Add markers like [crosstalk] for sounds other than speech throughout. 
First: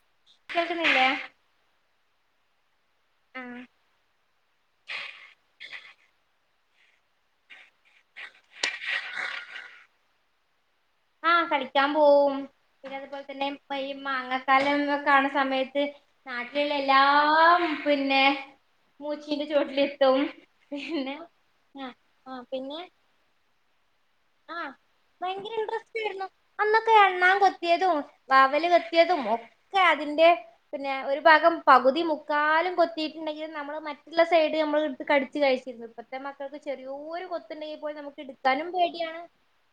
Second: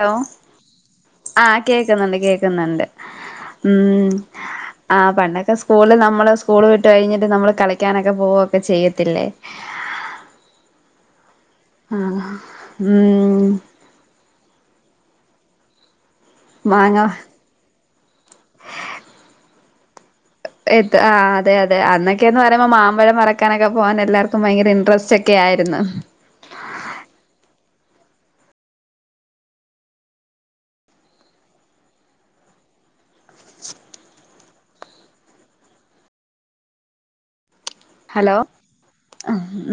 Law കേക്കുന്നില്ലേ? ആഹ്, കേൾക്കുന്നുണ്ട്, കേൾക്കുന്നുണ്ട്, ആഹ് ഉം, ആഹ്, പണ്ടൊക്കെ സ് കൂൾല്, നമ്മള് സ്കൂള് വിട്ട് കഴിഞ്ഞിട്ട്, നമ്മള് കളിക്കാനൊക്കെ പോവൊക്കെ ചെയ്യെത്തില്ലേ? ആഹ്‌, കളിക്കാൻ ആഹ് പോവും. പിന്നെ, ഉം അതുപോൽതന്നെ. പ്പ ഈ മാങ്ങക്കാലം, ഒക്കെ ആവണ സമയത്ത് നാട്ടിലുള്ള മാങ്ങ എല്ലാം. പിന്നെ, മൂച്ചിന്റെ ചോട്ടിലെത്തും. എത്ത്, പിന്നെ ആഹ്‌, അതെ, അതെ, ആഹ് അന്നൊക്കെ ന്ന് ആഹ് പറയുമ്പോ, പിന്നെ മാമ്പഴം പറിക്കാനൊക്കെ, പോവാനെല്ലാർക്കും. പ്പ ആഹ് ഭയങ്കര ഇൻട്രസ്റ്റെക്കെ ഭയങ്കര ആയിരുന്നു. ഇൻട്രസ്റ്റ് ആയിരുന്നു അന്നൊക്കെ അണ്ണാൻ കൊത്തിയതും, വാവല് കൊത്തി യതും, ഒക്കെ അതിൻ്റെ. പിന്നെ, ഒരു ഭാഗം പകുതി മുക്കാലും കൊത്തീട്ടു ണ്ടെങ്കിലും. നമ്മള് മറ്റുള്ള സൈഡ്, നമ്മളെടുത്ത് കടിച്ച് കഴിച്ചിരുന്നു. ഇപ്പത്തെ മക്കൾക്ക് ചെറിയേര് കൊത്തുണ്ടെങ്കിൽ പോലും നമ്മക്ക് ഹലോ എടുക്കാനും പേടി.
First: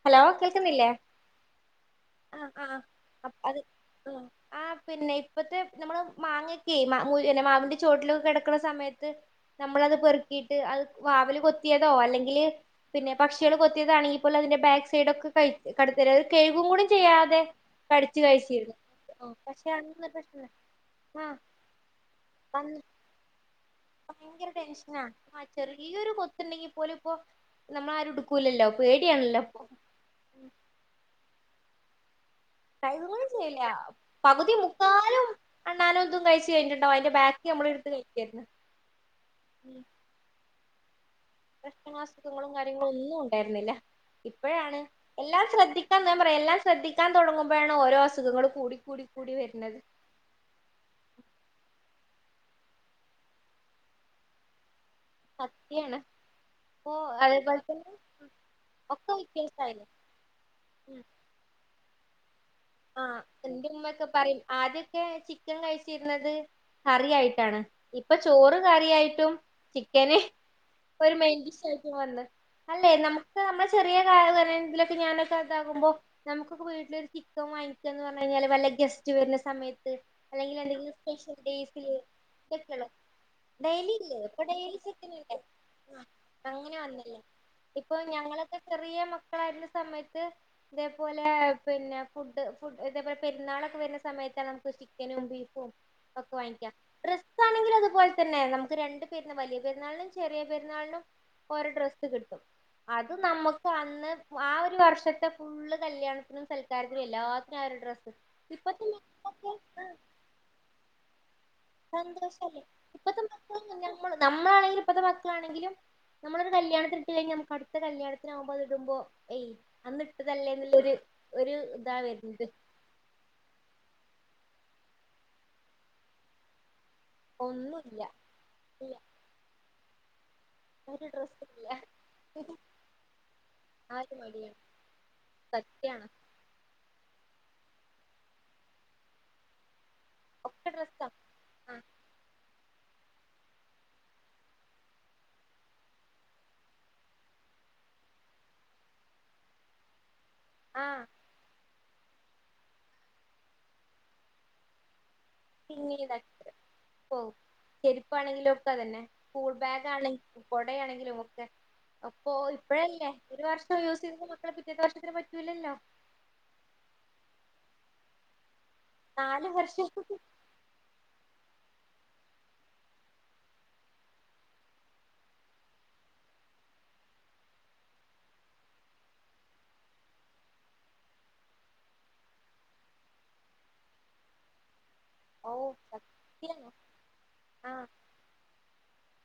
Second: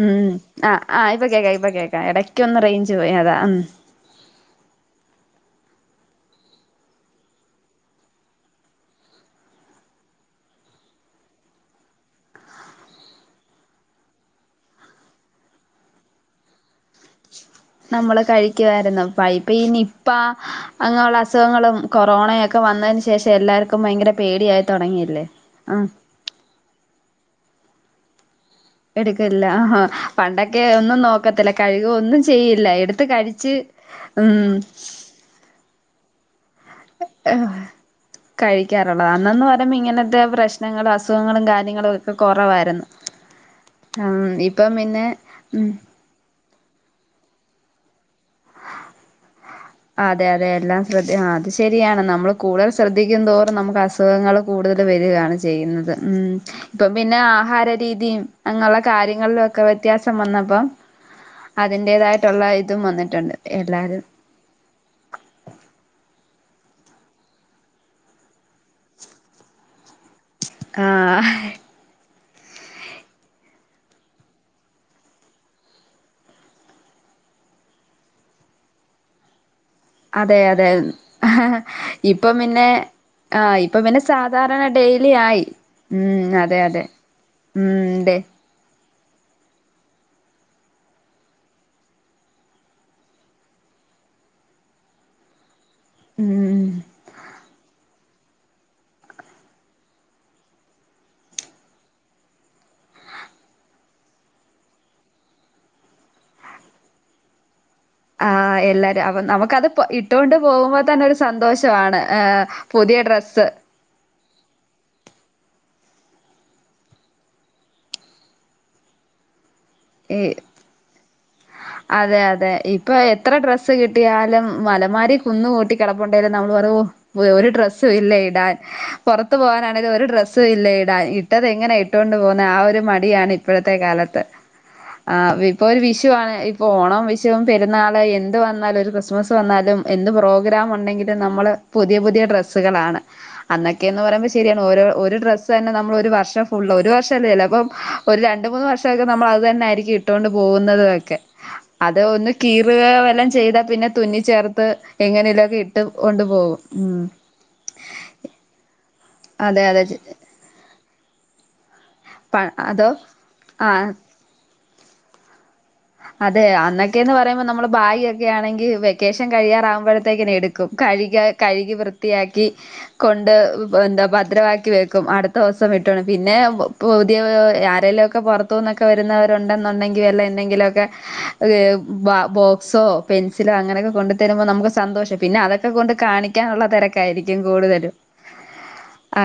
ഉം, അഹ്‌, ആഹ് ഇപ്പൊ കേക്കാ, ഇപ്പൊ കേക്കാ, എടക്കെന്ന് റൈഞ്ച് പോയി, അതാ, ഉം. അഹ്. അഹ്‌, പിന്നെ, ഇപ്പത്തെ നമ്മള് മാങ്ങക്കെ, മു, എല്ല, മാവിന്റെ ചേട്ടിലൊക്കെ കെടക്ക്ണ സമയത്ത്. നമ്മള ത് പെറുക്കീട്ട് അത് വാവല് കൊത്തിയതോ, അല്ലെങ്കില് പിന്നെ, പക്ഷിയേൾ കൊത്തിയതാണെങ്കി ഫുള്ളതിന്റെ ബാക്ക് സൈഡോ ക്കെ കഴിക്കും കാട്ടി തരും അത് കഴുകും കൂടെ ചെയ്യാതെ. നമ്മള് കടിച്ചു കഴിച്ചിരുന്നു കഴിക്കുവായിരുന്ന പ്പ, ആ ഇപ്പ, ഈ, പക്ഷെ അന്ന് നിപ്പാ. പ്രശ്ന അങ്ങനുള്ള ആഹ് അസുഖങ്ങളും കൊറോണയൊക്കെ വന്ന് വന്നതിന്ന് ശേ ശേഷം എല്ലാർക്കും ഭയങ്കര പേടിയായി തുടങ്ങിയില്ലേ, ആഹ്. ത്ണ്ടെങ്കി പോലുപ്പോ, നമ്മളാരും എ ടുക്കൂല ല്ലോ? പേടിയാണ ല്ലോ? എടുക്കില്ല ആഹാ പണ്ടൊക്കെ ഒന്നും നോക്കത്തില്ല. കഴികേ ഒന്നും ചെയ്യി കഴുകും കൂടി ചെയ്യില്ല. പകുതി മുക്കാലും, അണ്ണാനും തും കഴിച്ച് കഴിഞ്ഞി്ട്ട് എഹ് കഴിക്കാറുള്ളത് അന്നെന്ന് പറയുമ്പോ ഇങ്ങനത്തെ പ്രശ്നങ്ങൾ അസുഖങ്ങള് പ്രശ്നങ്ങളേ, അസുഖങ്ങളും. കാര്യങ്ങളും ഒന്നുണ്ടായിരുന്നില്ല. ഉം ഇപ്പം ഇപ്പഴാണ് പിന്നെ എല്ലാം ഉം ശ്രദ്ധി ട്ടന്ന് ഞാപറയും എല്ലാം ശ്രദ്ധിക്കാൻ തുടങ്ങുമ്പെഴാണ് ഓരോ അസുഖങ്ങളും കൂടി കൂടി കൂടി വരുന്നത്. അതെ അതെ എല്ലാം ശ്രധ്ദ് അത് ശരിയാണ് നമ്മൾ കൂടുതൽ ശ്രദ്ധിക്കും തോറും നമ്മക്ക് അസുഖങ്ങള് കൂടുതൽ വരികാണ് പ്പ ചെയ്യുന്നത്. സത്യാണ് ഉം, പ്പ, ഇപ്പൊ പിന്നെ, അതേപോലെ ആഹാര തന്നെ രീതിയും അങ്ങ്ള്ള ഒക്കെ കാര്യങ്ങളിലെക്കെ വ്യത്യാസായില്ലേ വ്യത്യാസം. സം, വന്നപ്പം. ഉം അതിന്റേതായിട്ടുള്ള ഇതും വന്നിട്ടുണ്ട്, എല്ലാരും. പൽ, ആദ്യം. ക്കെ ചിക്കെൻ കഴിച്ചിരുന്നത്. കറിയയിട്ടാണ്, ഇപ്പ ചോറ് കറായിട്ടും ചിക്കന് ഹ്.. ഒരു ആഹ് മൈൻ്റ് ഷെരിക്കും വന്ന്. അല്ലെ നമുക്ക് നമ്മൾ ചെറിയ കാ ഇതിലൊക്കെ ഞാനൊക്കെ ഇതാകുമ്പൊ നമുക്ക് വീട്ടിലിക്ക് ക്കം വാങ്ങിക്കാന്ന് പറഞ്ഞെയ് ഞ്ഞാല് വല്ല ഗസ്റ്റ് വരുന്ന സമയത്ത്. അതെ, അല്ലെങ്കിൽ അതെ, എന്തെങ്കിലും സ്പെഷ്യൽ ഡേയ്സില് ഇപ്പൊ പിന്നെ. ഇതൊക്കെയള്ള ആഹ്, ഇപ്പൊ ഡെയിലി പിന്നെ ഇല്ലേ ഇപ്പൊ സാധാരണ ഡെയിലി ഡെയ്ലി ചിക്കൻ ഇല്ലേ ആയി. ഉം, അതെ, അങ്ങനെ അതെ വന്നല്ലോ ഉം, ഇപ്പൊ ണ്ട് ഞങ്ങളൊക്കെ ചെറിയ മക്കളായിരുന്ന സമയത്ത് ഇതേപോലെ പിന്നെ ഫുഡ് ഫു ഇതേപോലെ പെരുന്നാളൊക്കെ വരുന്ന സമയത്താണ് നമുക്ക് ചിക്കനും, ബീഫും, ഒക്കെ വാങ്ങിക്കാ ഉം ഡ്രസ്സാണെങ്കിലും അതുപോൽതന്നെ നമുക്ക് രണ്ട് പെരുന്ന വലിയ പെരുന്നാളിനും, ചെറിയ പെരുന്നാളിനും. ഓരോ ഡ്രസ്സ് കിട്ടും. അത് നമുക്ക് അന്ന് ആ ഒരു വർഷത്തെ ഫുള്ള് കല്യാണത്തിനും സൽ ക്കാരത്തിനും എല്ലാത്തിനും ആ ഒരു ഡ്രസ് ആഹ് എല്ലാരും അപ്പ നമുക്കത് ഇട്ടുകൊണ്ട് പോകുമ്പോ തന്നെ ഒരു സന്തോഷമാണ് ഏഹ് പുതിയ ഡ്രസ്സ് മ്മ നമ്മളാണെലും ഇപ്പത്തെ മാക്കളാണെങ്കിലും നമ്മളൊരു കല്യാണത്തിന് ഇട്ടു കഴിഞ്ഞാ നമുക്കടുത്ത കല്യാണത്തിന് ആവുമ്പോ അത് ഇടുമ്പോ ഏയ് ഈ അന്നിട്ടതല്ലേന്ന്ള്ള ഒരു ഒരു ഇതാ അതെ വരുന്നത് അതെ ഇ ഇപ്പൊ എത്ര ഡ്രസ്സ് കിട്ടിയാലും മലമാരി കുന്ന് കൂട്ടി കിടപ്പുണ്ടലും നമ്മള് പറയും ഓഹ് ഒരു ഡ്രസ്സും ഒന്നുല്ല ഇല്ല ഇടാൻ ഇല്ല പുറത്ത് പോവാനാണെലും ഒരു ഡ്രസ് സും ഇല്ല ഇടാൻ ഒരു ഡ്രസ്സും ഇട്ടത് ഇല്ല എങ്ങനെ ഇട്ടുകൊണ്ട് പോവുന്നെ ആ ഒരു മടിയാണ് ഇപ്പോഴത്തെ ആ ഒരു കാലത്ത് മടിയാണ് ആഹ് ഇപ്പൊ ഒരു സത്യാണ് വിഷുവാണ് ഓണം വിഷുവും പെരുന്നാള് എന്ത് വന്നാലും ഒരു ക്രിസ്മസ് വന്നാലും എന്ത് പ്രോഗ്രാം ഒക്കെ ഡ്രസ്സാ ഉണ്ടെങ്കിൽ നമ്മള് ആ പുതിയ പുതിയ ഡ്രസ്സുകളാണ് അന്നൊക്കെയന്ന് പറയുമ്പോ ശരിയാണ് ഓരോ ഒരു ഡ്രസ്സ് തന്നെ നമ്മൾ ഒരു വർഷം ഫുള് ഒരു വർഷം അല്ല ചെലേപ്പം ഒരു രണ്ട് മൂന്ന് വർഷൊക്കെ നമ്മൾ അത് തന്നെ ആയിരിക്കും ഇട്ടുകൊണ്ട് പോകുന്നുന്നത് ആ ഒക്കെ അത് ഒന്ന് കീറുക വല്ലാം ചെയ്താ പിന്നെ തുന്നി ചേർത്ത് എങ്ങനെലും ഇട്ട് കൊണ്ട് പോകും ഉം ചെരിപ്പാണെങ്കിലും ഒക്കെ അതന്നെ സ്കൂൾ അതെ അതെ ബാഗ് ആണെങ്കിലും കുടയാണെങ്കിലും ഒക്കെ അപ്പൊ പ അതോ ഇപ്പഴല്ലേ ഒരു വർഷം ആഹ് യൂസ് ചെയ്ത മക്കളെ പിറ്റേത്തെ വർഷത്തിന് പറ്റൂല്ലല്ലോ അതെ അന്നൊക്കെയന്ന് പറയുമ്പോൾ നമ്മൾ ഭാഗ് ഒക്കെ ആണെങ്കി വെക്കേഷൻ നാല് വർഷം കഴിയാറാാവുമ്പോഴത്തേക്കിനും എടുക്കും ക്കും കഴുക കഴുകി വൃത്തിയാക്കി കൊണ്ട് എന്താ ഭദ്രവാക്കി വെക്കും അടുത്ത ദിവസം ഇട്ടോണ് പിന്നെ പുതിയ ആരെലുമൊക്കെ പുറത്തു നിന്നൊക്കെ വരുന്നവരുണ്ടെന്നുണ്ടെങ്കിൽ വല്ലാം എന്തെങ്കിലുമൊക്കെ ഏഹ് ബോക്സോ പെൻസിലോ അങ്ങനെയൊക്കെ കൊണ്ടു തരുമ്പോൾ നമുക്ക് സന്തോഷം പിന്നെ ഓ അതൊക്കെ കൊണ്ട് കാണിക്കാനുള്ള സത്യാണ് തിരക്കായിരിക്കും ആഹ് കൂടുതലും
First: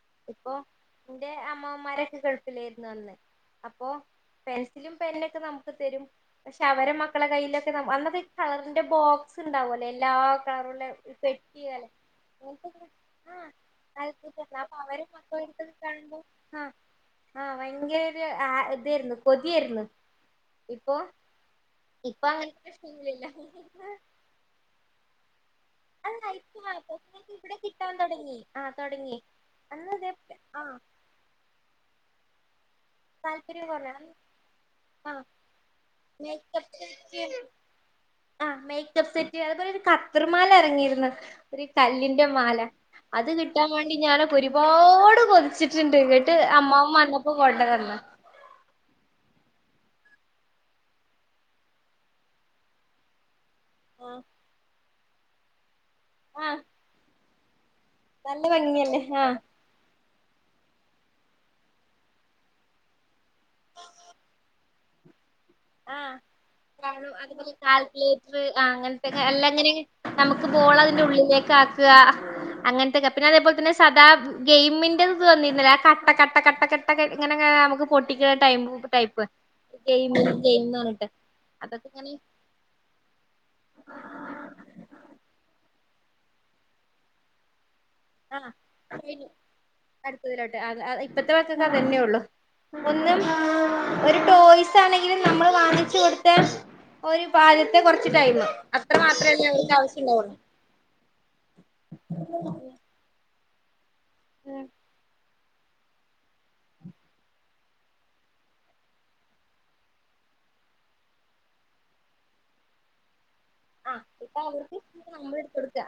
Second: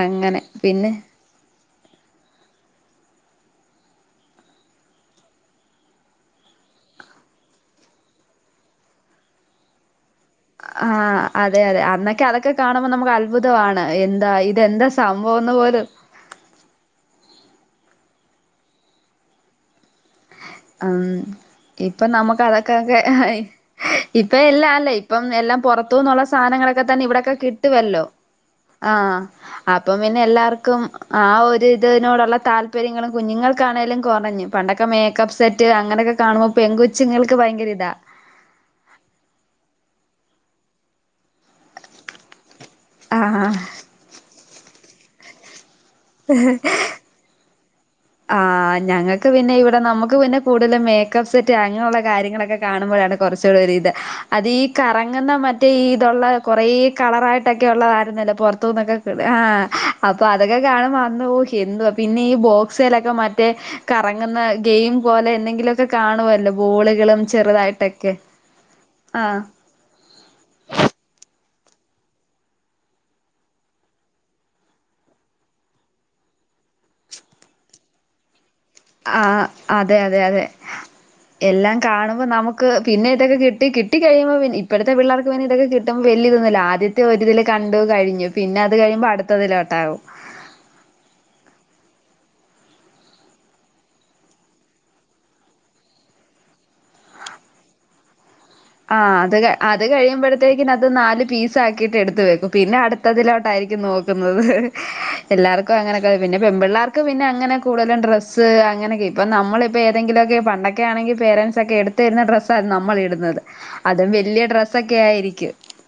അങ്ങനെ പിന്നെ ഇന്റെ അമ്മോമാരൊക്കെ ഗൾഫിൽ ആയിരുന്നു അന്ന് അപ്പോ പെൻസിലും പെന്നൊക്കെ നമുക്ക് തരും പക്ഷെ അവരെ മക്കളെ കയ്യിലൊക്കെ അന്നൊക്കെ ഈ കളറിന്റെ ബോക്സ് ഉണ്ടാവോലോ എല്ലാ കളറുള്ള ആഹ് അതെ പെട്ടി അതെ പോലെ അന്നൊക്കെ അതൊക്കെ അങ്ങനത്തെ കാണുമ്പോൾ നമുക്ക് ആഹ് അത്ഭുതവാണ് എന്താ അത്ഭുതം ഇതെന്താ [inaudible] സംഭവംന്ന് പോലും ആഹ് ആഹ് ഭയങ്കര ഒരു ഇതായിരുന്നു കൊതിയായിരുന്നു ഇപ്പൊ ഉം ഇപ്പ ഇപ്പൊ അങ്ങനത്തെ നമുക്കതക്കൊക്കെ പ്രശ്നങ്ങളില്ല ഇപ്പ എല്ലാ അല്ലേ ഇപ്പം എല്ലാം അല്ല പുറത്തുന്നുള്ള ഇപ്പൊ സാധനങ്ങളൊക്കെ തന്നെ പൊതുവെ ഇവിടെക്കെ ഇവിടെ കിട്ടാൻ കിട്ടുവല്ലോ തുടങ്ങി ആഹ് തുടങ്ങി അന്ന് ഇതേ അപ്പപ്പിന്നെ ആഹ് എല്ലാവർക്കും ആ ഒരിതിനോടുള്ള താല്പര്യങ്ങളും താല്പര്യം കുറഞ്ഞ കുഞ്ഞുങ്ങൾക്കാണേലും കുറഞ്ഞു പണ്ടൊക്കെ മേ ആഹ് കപ്പ് സെറ്റ് അങ്ങനെയൊക്കെ കാണുമ്പോ പെൺ കൊച്ചുങ്ങൾക്ക് ഭയങ്കര ഇതാ ആഹ് മേക്കപ്പ് സെറ്റ് അതുപോലെ ഒരു കത്തർമാല ഇറങ്ങിയിരുന്നു ഒരു കല്ലിന്റെ മാല അത് കിട്ടാൻ ആഹ് വേണ്ടി ഞാനൊക്കെ ഒരുപാട് കൊതിച്ചിട്ടുണ്ട് ഇന്നിട്ട് അമ്മാവൻ വന്നപ്പം കൊണ്ടതന്നു ആഹ് ആഹ് ഞങ്ങക്ക് പിന്നെ ഇവിടെ നമുക്ക് പിന്നെ കൂടുതലും മേക്കപ്പ് സെറ്റ് അങ്ങനെയുള്ള കാര്യങ്ങളൊക്കെ കാണുമ്പോഴാണ് കുറച്ചൂടി ഇത് അതീ കറങ്ങുന്ന മറ്റേ ഈ ഇതുള്ള ആ കുറേ കളറായിട്ടൊക്കെ ഉള്ളത തൊന്നല്ല നല്ല പൊർതുന്നൊക്കെ ഭംഗിയല്ലേ ആ ആഹ് അപ്പൊ അതൊക്കെ കാണുമ്പ അന്നൂ ഹെന്തുവാ പിന്നെ ഈ ബോ ക്സലൊക്കെ മറ്റേ കറങ്ങുന്ന ഗെയിം പോലെ എന്തെങ്കിലൊ ആഹ് അതുപോലെ കാൽക്കുലേറ്റർ അങ്ങനത്തെൊക്കെ ആഹ് എല്ലാം അങ്ങനെ നമുക്ക് ബോൾ അതിന്റെ ഉള്ളിലേക്ക് ആക്ക അങ്ങൻത്തൊക്കെ പിന്നെ അതേപോലെ തന്നെ സദാ ഗെയിമിന്റെ തോന്നില്ല ആ കട്ട കട്ട കട്ട കട്ട ട്ടക്കെ ഇങ്ങനെങ്ങനെ നമുക്ക് പൊട്ടിക്ണ ടൈമ് ടൈപ്പ് ആഹ് അതെ ഗെയിമ് അതെ അതെ എല്ലാം കാണുമ്പോ നമുക്ക് പിന്നെ ഇതൊക്കെ കിട്ടി കിട്ടി കഴിയുമ്പോ ഇപ്പഴത്തെ പിള്ളർക്ക് പിന്നെ ഇതൊക്കെ കിട്ട്പ വല്യതൊന്നുല്ല ആദ്യത്തെ ഒരുരിതില് കണ്ടു കയി യു പിന്ന അത് കഴുമ്പോ അടുത്തതിലോട്ടകും. ഇതിലൊട്ട് അങ് അഹ് ഇപ്പത്തെ മക്കക്ക് അതെന്നെ ഉള്ളു. ഒന്നും ഒരു ടോയ്സ് ആണെങ്കിലും നമ്മൾ വാങ്ങിച്ചു കൊടുത്ത ഒരു പാചത്തെ കുറച്ചിട്ടയിമ് അത്ര മാത്രല്ലേ അവർക്ക് ആവശ്യണ്ടാവുള്ളൂ. പിന്നത് നാല് പീസ് ആക്കിട്ട് എടുത്ത് വെക്കും പിന്നെ അടു ത്തതിലോട്ടായിരിക്കും നോക്കുന്നത് ഉം എല്ലാവർക്കും അങ്ങനെക്ക പിന്നെ പെൺ പിള്ളേർക്ക് പിന്നെ അങ്ങനെ കൂടുതലും ഡ്ര സ്സ് അങ്ങനൊക്കെ ഇപ്പ നമ്മളിപ്പോൾ ഏതെങ്കിലൊക്കെ പണ്ട്ക്കെ ആണെങ്കിൽ പേരൻറ്സൊക്കെ എടുത്തരുന്ന ഡ്രസ്സാണ് നമ്മളിടുന്നത്. ആഹ് അതും ഇപ്പൊ വല്ല്യ അവർക്ക് ഡ്രസ്സൊക്കെ നമ്മള് ആയിരിക്കും. എടുത്ത് കൊടുക്കുക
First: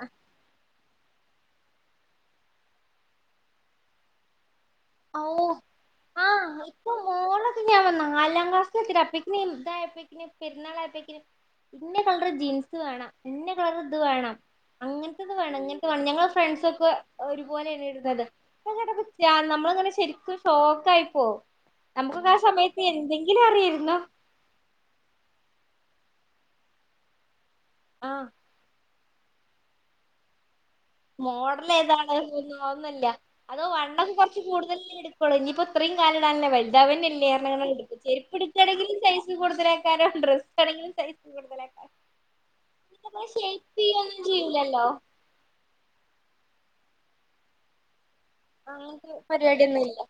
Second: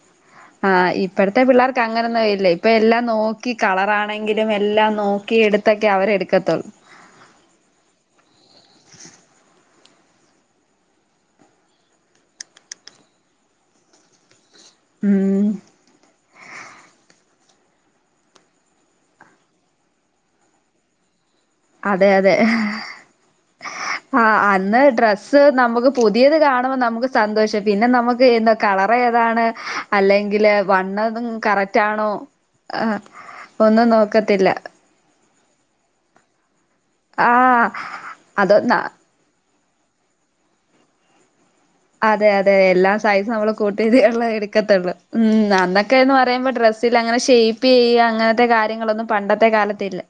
ആഹ് ഇപ്പത്തെ പിള്ളേർക്ക് അങ്ങനെൊന്നും വരില്ല ഇപ്പ എല്ലാം നോക്കി കളർ ആണെങ്കിലും എല്ലാം.. നോക്കി എടുത്തൊക്കെ അവരെ എടുക്കത്തുള്ളൂ. ഇപ്പ മോളൊക്കെ ഞാൻ വന്ന നാലാം ക്ലാസ്ലെത്തി പക്കി [unintelligible] പരുന്നാളയപ്പക്കിന്, ഇന്ന കളർ ജീൻസ് വേണം ഇന്ന കളർ ഇത് വേണം അങ്ങൻത്തത ത് ഉം വേണം ഇങ്ങൻത്തെ വേണം ഞങ്ങളെ ഫ്രണ്ട്സക്കെ ഒരുപോലെയാണ് ഇടുന്നത് നമ്മൾ അങ്ങനെ ശരിക്കും ഷോക്ക ആയിപ്പോ അതെ നമുക്ക് ആ സമയത്ത് എന്തെങ്കിലും അറിയാര്ന്നോ? ആ അന്ന് ഡ്രസ്സ് നമുക്ക് പുതിയത് കാണുമ്പോ നമുക്ക് സന്തോഷം പിന്നെ നമുക്ക് ആഹ് എന്തൊ കളർ ഏതാണ് അല്ലെങ്കില് വണ്ണതും മോഡൽ കറക്റ്റ് ആണോ ഏതാണ് ഒന്നും ആഹ് അതൊന്നുല്ല അത ഒന്നും വണ്ണം കുറച്ച് നോക്കത്തില്ല കൂടുതൽ എടു കൊള്ളോ ഞ്ഞിപ്പോ ഇത്രേം കാലിടാനില്ല വൽതാവന്നെല്ലേ ആഹ് അർഞട്ക്കും ചെരുപ് അതൊന്ന എടുക്കാണെങ്കിലും സൈസ് കൂടുതല കാനും ഡ്രസ് ആണെങ്കിലും സൈ കൂടുതലാക്കരം. അതെ അതെ എല്ലാ സൈസും നമ്മള് ക്കൂട്ടിത് ചെയ്യൊന്നും ഉള്ള ചെയ്യൂലല്ലോ എടുക്കത്തുള്ളൂ. ഉം അന്നൊക്കെന്ന് പറയുമ്പോ ഡ്രസ്സിൽ അങ്ങനെ ഷെയ്പ് ചെയ്യ അങ്ങനെ ത്തെ കാര്യങ്ങളൊന്നും അങ്ങനത്തെ പണ്ടത്തെ പരിപാടിയൊന്നും കാലത്തില്ല. ഇല്ല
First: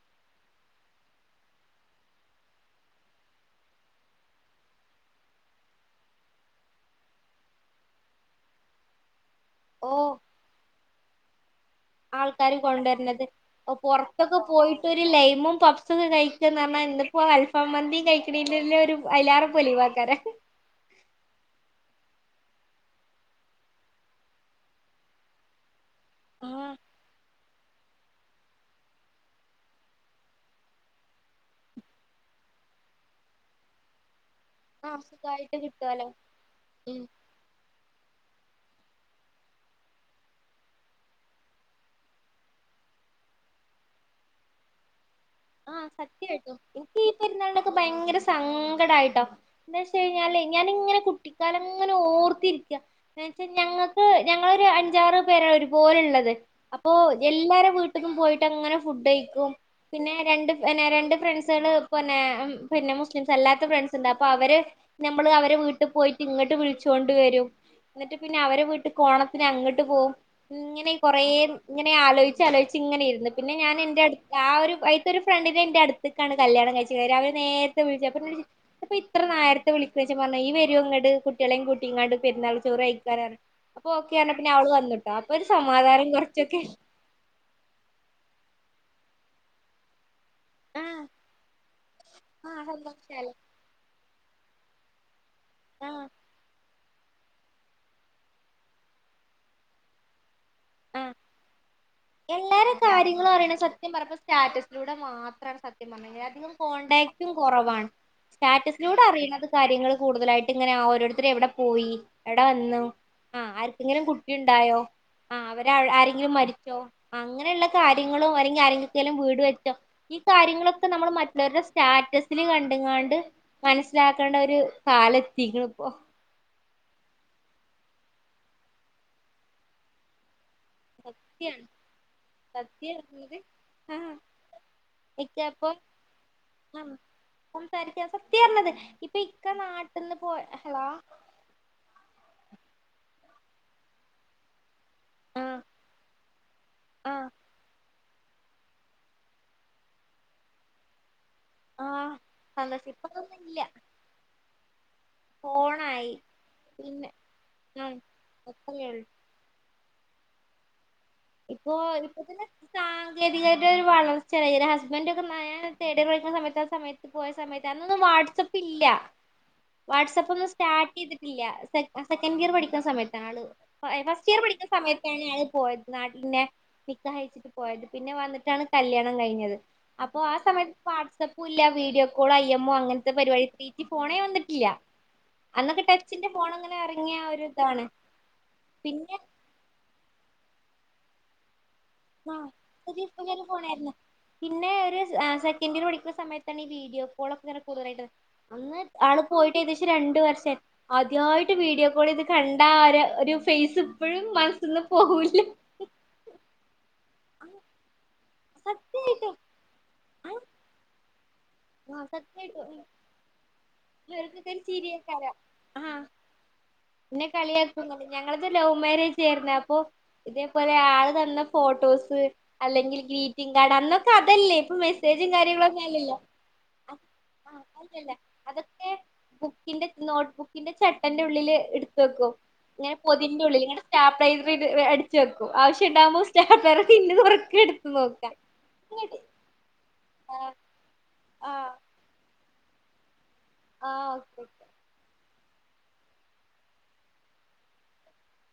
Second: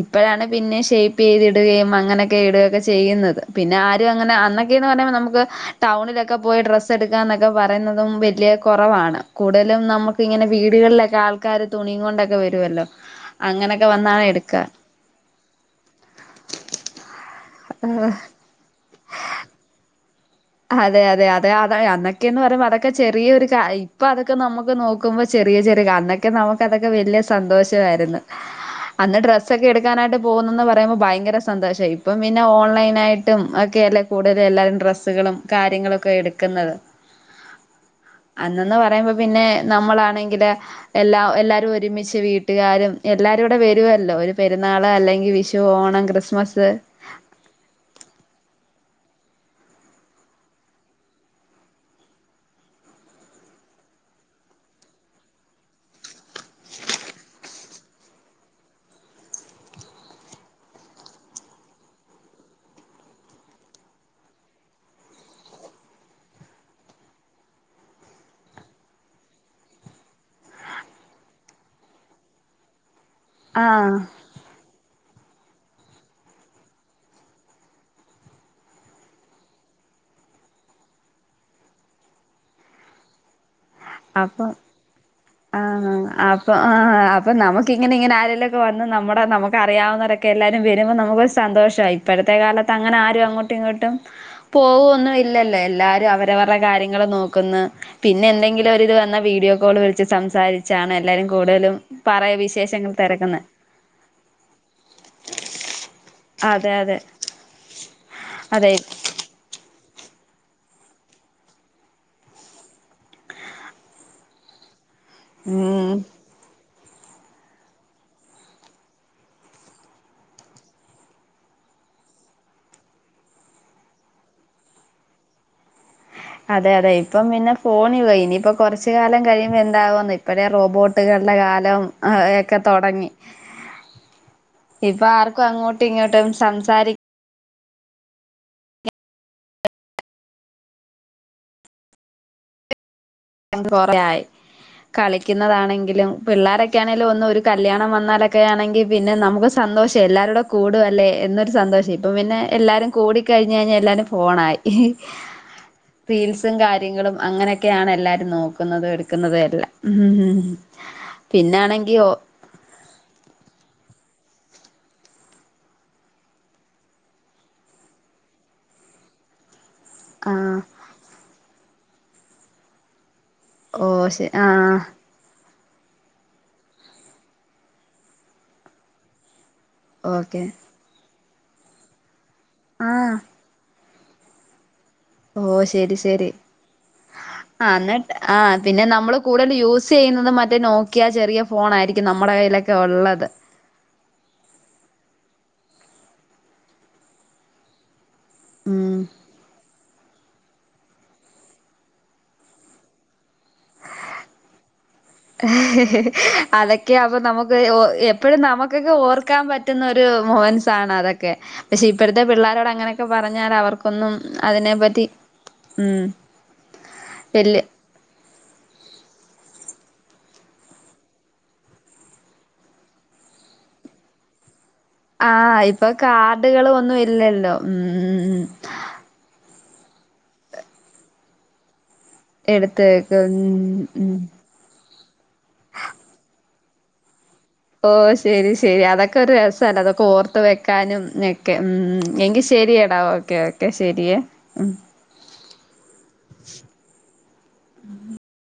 ഇപ്പോഴാണ് പിന്നെ ഷേപ്പ്യ്തി ഇടുകയും അങ്ങനെയൊക്കെ ഇടുകയൊക്കെ ചെയ്യുന്നത്, പിന്നെ ആരും അങ്ങനെ അന്നൊക്കെന്ന് പറയുമ്പോ നമുക്ക് ടൗണിലൊക്കെ പോയി ഡ്രസ്സ എടുക്കാ എന്നൊക്കെ പറയുന്നതും വല്യ കുറവാണ്.. കൂടുതലും ഓഹ് നമുക്ക് ഇങ്ങനെ വീടുകളിലൊക്കെ ആൾക്കാര് തുണിയും കൊണ്ടൊക്കെ ആൾക്കാര് വരുവല്ലോ കൊണ്ടര്ണത്. ഒഹ് അങ്ങനൊക്കെ വന്നാണ് പൊർത്തൊക്കെ എടുക്ക പോയിട്ട് ഒരു ലൈമും പബ്സൊക്കെ കഴിക്കന്ന് പറഞ്ഞാ ഇന്നിപ്പോ അൽഫാം മന്തിയും കഴിക് തിലൊല്ലോരു അയ്ലാറ പൊലിവാക്കര അതെ അതെ അതെ അത അന്നൊക്കെന്ന് പറയുമ്പോ അതൊക്കെ ചെറിയ ഒരു കാ ഇപ്പൊ അതൊക്കെ നമുക്ക് നോക്കുമ്പോ.. ചെറിയ ചെറിയ ക അന്നൊക്കെ നമുക്ക ആഹ് അതൊക്ക വല്ല്യ.. സന്തോഷവായിരുന്നു അന്ന് ഡ്രസ്സൊക്കെ എടുക്കാനായിട്ട് പോകുന്നന്ന് പറയുമ്പോ ഭയങ്കരസ് സന്തോഷം ഇപ്പം പിന്നെ ഓൺലൈനായിട്ടും ഒക്കെ അല്ലേ കൂടുതല് എല്ലാരരും ആഹ് ഡ്രസ് കളും സുഖായിട്ട് കിട്ടുവല്ലോ കാര്യങ്ങളൊക്കെ എടുക്കുന്നത്, ഉം അന്നന്ന് പറയുമ്പോ പിന്നെ നമ്മളാണെങ്കില് എല്ലാ എല്ലാരും ഒരുമിച്ച് വീട്ട്കാരും എല്ലാരൂടെ വരുവല്ലോ ഒരു പെരുന്നാള അല്ലെങ്കി വിഷ് ഷു ആഹ് ഓണം സത്യായിട്ടും ക്രിസ്മസ്, എനിക്ക് ഈ പെര്ന്നാൾനൊക്ക ഭയങ്കര സങ്കടായിട്ടോ, എന്താഷ് കഴിഞ്ഞാലേ ഞാനിങ്ങനെ കുട്ടിക്കാലം ങ്ങനെ ഓർത്തിരിക്ക എന്ന് വെച്ചാ ഞങ്ങക്ക് ഞങ്ങളൊരു അഞ്ചാറ് പേരാണ് ഒരുപോല ഇള്ളത്. അപ്പൊ എല്ലാര വീട്ട് ക്കും പോയിട്ട് അങ്ങനെ ഫുഡ് കഴിക്കും പിന്നെ രണ്ട് പിന്നെ രണ്ട് ഫ്രണ്ട്സള് പിന്നെ പിന്നെ മുസ്ലിംസ് അല്ലാത്ത ഫ്രണ്ട്സ് ഇണ്ട് അപ്പൊ അവര് നമ്മള് അവരെ വീട്ട് പോയിട്ട് ഇങ്ങട്ട് വിൾചോണ്ട് വരും, ന്നട്ട് പിന്നെ അവരെ വീട്ട്ക്ക് ഓണത്തിന് അങ്ങട്ട് പോവും ഇങ്ങനെ കൊറേ ഇങ്ങനെ ആലോഴിച്ച് ആലോഴിച്ച് ഇങ്ങനെ ഇര്ന്ന് പിന്നെ ഞാന ആഹ് എന്റെ അട് ആ ഒരു പൈ ഒരു ഫ്രണ്ടിനെ ഇന്റെ അട്ത്ത്ക്കാണ് കല്യാണം കഴിച്ക്ണത് അവര് നേര്ത്തെ വിൾച്ചപ്പ ഇന്നോട് [unintelligible] അപ്പ ഇത്ര നേര്ത്തെ വിളിക്കയ്ച്ചപ്പ പർഞ് ഇയ്യ്‌ വരൊ ഇങ്ങട് കുട്ടിയളേം കൂട്ടിങാണ്ട് പെര്ന്നാൾ ചോറ് കയിക്കാനാണ് അപ്പൊ ഓക്കെ പർഞ് പിന്നെ അപ്പം അവള് വന്ന് ട്ടോ അപ്പൊ ഒരു സമാധാനം കൊർച്ചൊക്കെ അപ്പം നമുക്കിങ്ങനെ ഇങ്ങനെ ആരെലൊക്കെ വന്ന് നമ്മുടെ നമുക്കറിയാവുന്നരൊ ക്കെ എല്ലാരും വരുമ്പം ആഹ് നമുക്ക് ഒരു സന്തോഷായി ഇപ്പഴത്തെ ആഹ് കാലത്ത് അങ്ങനെ ആരും സന്തോഷായി അങ്ങോ ട്ടും ഇങ്ങോട്ടും പോകൊന്ന് ഇല്ലല്ലോ ആഹ് എല്ലാരും അവരവർടെ കാര്യങ്ങള് നോക്കുന്ന് പിന്നെ എന്തെങ്കിലും ഒര് ഇത് വന്നാ വീഡിയോ കോള് വിൾച്ച് സംസാരിച്ചാണ് എല്ലാരും കൂടുതലും പറയ എല്ലാരിം വിശേഷങ്ങൾ കാര്യങ്ങളു തിരക്കുന്നെ അറിയണ് സത്യം പറപ്പോ സ്റ്റാറ്റസിലൂടെ മാത്രാണ് സത്യം അധികം അതെ അതെ കോണ്ടാടാക്റ്റും കോറവാണ് അതെ സ്റ്റാറ്റസ് ലൂടെ അറിണത് കാര്യങ്ങള് കൂടുതലായിട്ട് ഇങ്ങനെ ആ ഓരോര്ത്തര് എവടെ പോയി എവടെ വന്നു ആ ആര്ക്കെങ്കിലും കുട്ടി ഇണ്ടായോ ആ അവരെ ഉം ആരെങ്കിലും മരിച്ചോ അങ്ങനെള്ള കാര്യങ്ങളോ അല്ലെങ്കി ആരെങ്കൊക്കെല്ലും വീട് വെച്ചോ ഈ കാര്യങ്ങളൊക്ക നമ്മള് മറ്റുള്ളവര്ടെ സ്റ്റാറ്റസ് ല് കണ്ട്ങ്ങാണ്ട് മൻസ്സിലാക്കേണ്ട ഒരു കാലം എത്തിക്ക്ണ് ഇപ്പൊ അതെ അതെ ഇപ്പം പിന്നെ ഫോണ് വഴി ഇനിയിപ്പോ കൊർച് കാലം കഴിയുമ്പോ എന്താവോന്ന് ഇപ്പഴേ റോബോട്ട്കൾടെ സത്യാണ് കാലം ഒക്ക സത്യം തൊടങ്ങി പറഞ്ഞത് ആ ഇപ്പൊ ആർക്കും അങ്ങോട്ടും ഇങ്ങോട്ടും സംസാരി സംസാരിക്ക സത്യാ പർഞ്ഞത് ഇപ്പൊ ഇക്ക നാട്ട്ന്ന് പോ ഹളോ [unintelligible] ആഹ് കളിക്കുന്നതാണെങ്കിലും പിള്ളാരെക്കെണെല് ഒന്നു ആഹ് ഒരു കല്യാണം വന്നാലൊക്ക ആണെങ്കി പിന്നെ നമുക്ക് സന്തോഷം എല്ലാരുടെ കൂടുവല്ലെ എന്നൊരു സന്തോഷം ഇപ്പം ആഹ് പിന്നെ എല്ലാരും സന്തോഷം ഇപ്പൊ കൂടി കഴിഞ് അതൊന്നുല്ല കഴിഞ്ഞാ എല്ലാരും ഫോണായി ഫോണായി റീൽസും പിന്നെ കാര്യങ്ങളും അങ്ങനെക്കെണ് ആഹ് എല്ലാരും അത്രേ നോക്കുന്നത് ഉള്ളൂ എട്ക്ക് ന്നതെയല്ല ഇപ്പൊ ഇര്പത് ന് സാങ്കേതികാഴിട്ട് ഒരു വളർച്ച എന്റെ ഹസ്ബൻഡ് ഒക്ക [unintelligible] തേടി [unintelligible] സമയത്ത് ആ സമയ പോയ സമയത്ത് അന്നോന്നും വാട്സ അപ്പ് ഇല്ല വാട്സ് അപ്പന്നും ആഹ് സ്റ്റാർട്ട് ചെയ്തിട്ടില്ല സെ സെക്കൻഡ് ഇയർ പഠിക്കുന്ന സമയത്താണ് ആള് ഫ ഓ എ ശ ഫസ്റ്റ് ഇയറ് പഠിക്കുന്ന ആഹ് സമയ ആള് പോയത് നാട്ടിൽ ഇന്നെ നിക്കാഹ് കഴിച്ചിട്ട് പോയത് പിന്നെ വന്ന്ട്ടാണ് കല്യാണം കഴിഞ്ഞത് അപ്പൊ ആ ഓക്കെ സമയത്ത് വാട്സ് അപ്പു ഇല്ല video call I M O അങ്ങൻത്തെ ആഹ് പരിവാടി തീ പോണേ വന്നിട്ടില്ല ഓ ശരി ശരി ടച്ചിന്റെ ഫോൺ അങ്ങനെ ഇറങ്ങിയ ഒരു ആ ഇതാണ് ന്നട്ട് ആ പിന്നെ നമ്മള് കൂട് യൂസ് ചെയ്യുന്നത് മറ്റേ നോക്കിയ ചെറിയ ഫോണ ആയിരിക്കും നമ്മുടെ കയ്യിലൊക്കെ ഒള്ളത് ഫോണായിരുന്ന് പിന്നെ ഒരു സെക്കൻഡ് ഇയറ് പടിക്കുന്ന സമയത്താണ് ഈ വീഡിയോ കോളോക്ക ഇങ്ങനെ കൂടുതലായത് അന്ന് ഉം ആള് പോയിട്ട് ഏകദേശം രണ്ട വർഷം ആദ്യായിട്ട് വീഡിയോ കോൾ ഇത് കണ്ട ആര ഒരു ഫേസ് ഇപ്പോഴും മനസ്സിൽന്നും പോകൂല്ല അതൊക്കെ അപ്പൊ നമുക്ക് ഓ എപ്പോഴും നമുക്കൊക്കെ സത്യായിട്ടും ഓർക്കാൻ പറ്റുന്ന ഓ ത് ആഹ് മൊമെന്സാണ് അതൊക്കെ പക്ഷെ ആഹ് ഇപ്പോഴത്തെ പിള്ളാരരോട് സത്യായിട്ടും അങ്ങനൊക്കെ പറഞ്ഞാൽ അവർക്ക് ഒന്നും ഇവർക്കൊക്കെ ഒരു അതിനെ പറ്റി ഉമ് പിന്നെ കളിയാക്കും ഞങ്ങളത് ലൗമാരി ചേർന്ന അപ്പൊ ഇതേപോലെ ആള് തന്ന ഫോട്ടോസ് അല്ലെങ്കിൽ ഗ്രീറ്റിംഗ കാർഡ് അന്നൊക്കെ അതല്ലേ ഇപ്പൊ സേജും ആ കാര്യങ്ങളൊക്കെ ഇപ്പൊ അല്ലല്ലോ കാർഡുകൾ ഒന്നും ഇല്ലല്ലോ ആ ഉം അല്ലല്ല ഉം ഉം അതൊക്കെ ബുക്കിന്റെ നോട്ട്ബുക്കിന്റെ ചട്ടന്റെ ഉള്ളില് എടു തെക്കും എടുത്ത് ഇങ്ങനെ വെക്കും പൊതിന്റെ ഉള്ളില് ന്നട്ട് ഉം ഉം സ്റ്റാപ്ലർ എയ്ത് വെ അടച്ച് വെക്കും ആശ്യ ഉണ്ടാവകുമോ സ്റ്റാപ്ലർ പിന്ന് തൊർക്കും ഓ ശരി ശരി അതൊക്കെ ഒരു രസല്ല അതൊക്കെ ഓർത്ത് വെക്കാനും ഒക്കെ ആഹ് ഉമ് എങ്കി ശേ ശരിയടാ ഓക്കെ ഓക്കെ ആഹ് ശരിയേ ഓക്കെ ഓക്കെ ഉമ് ഉമ്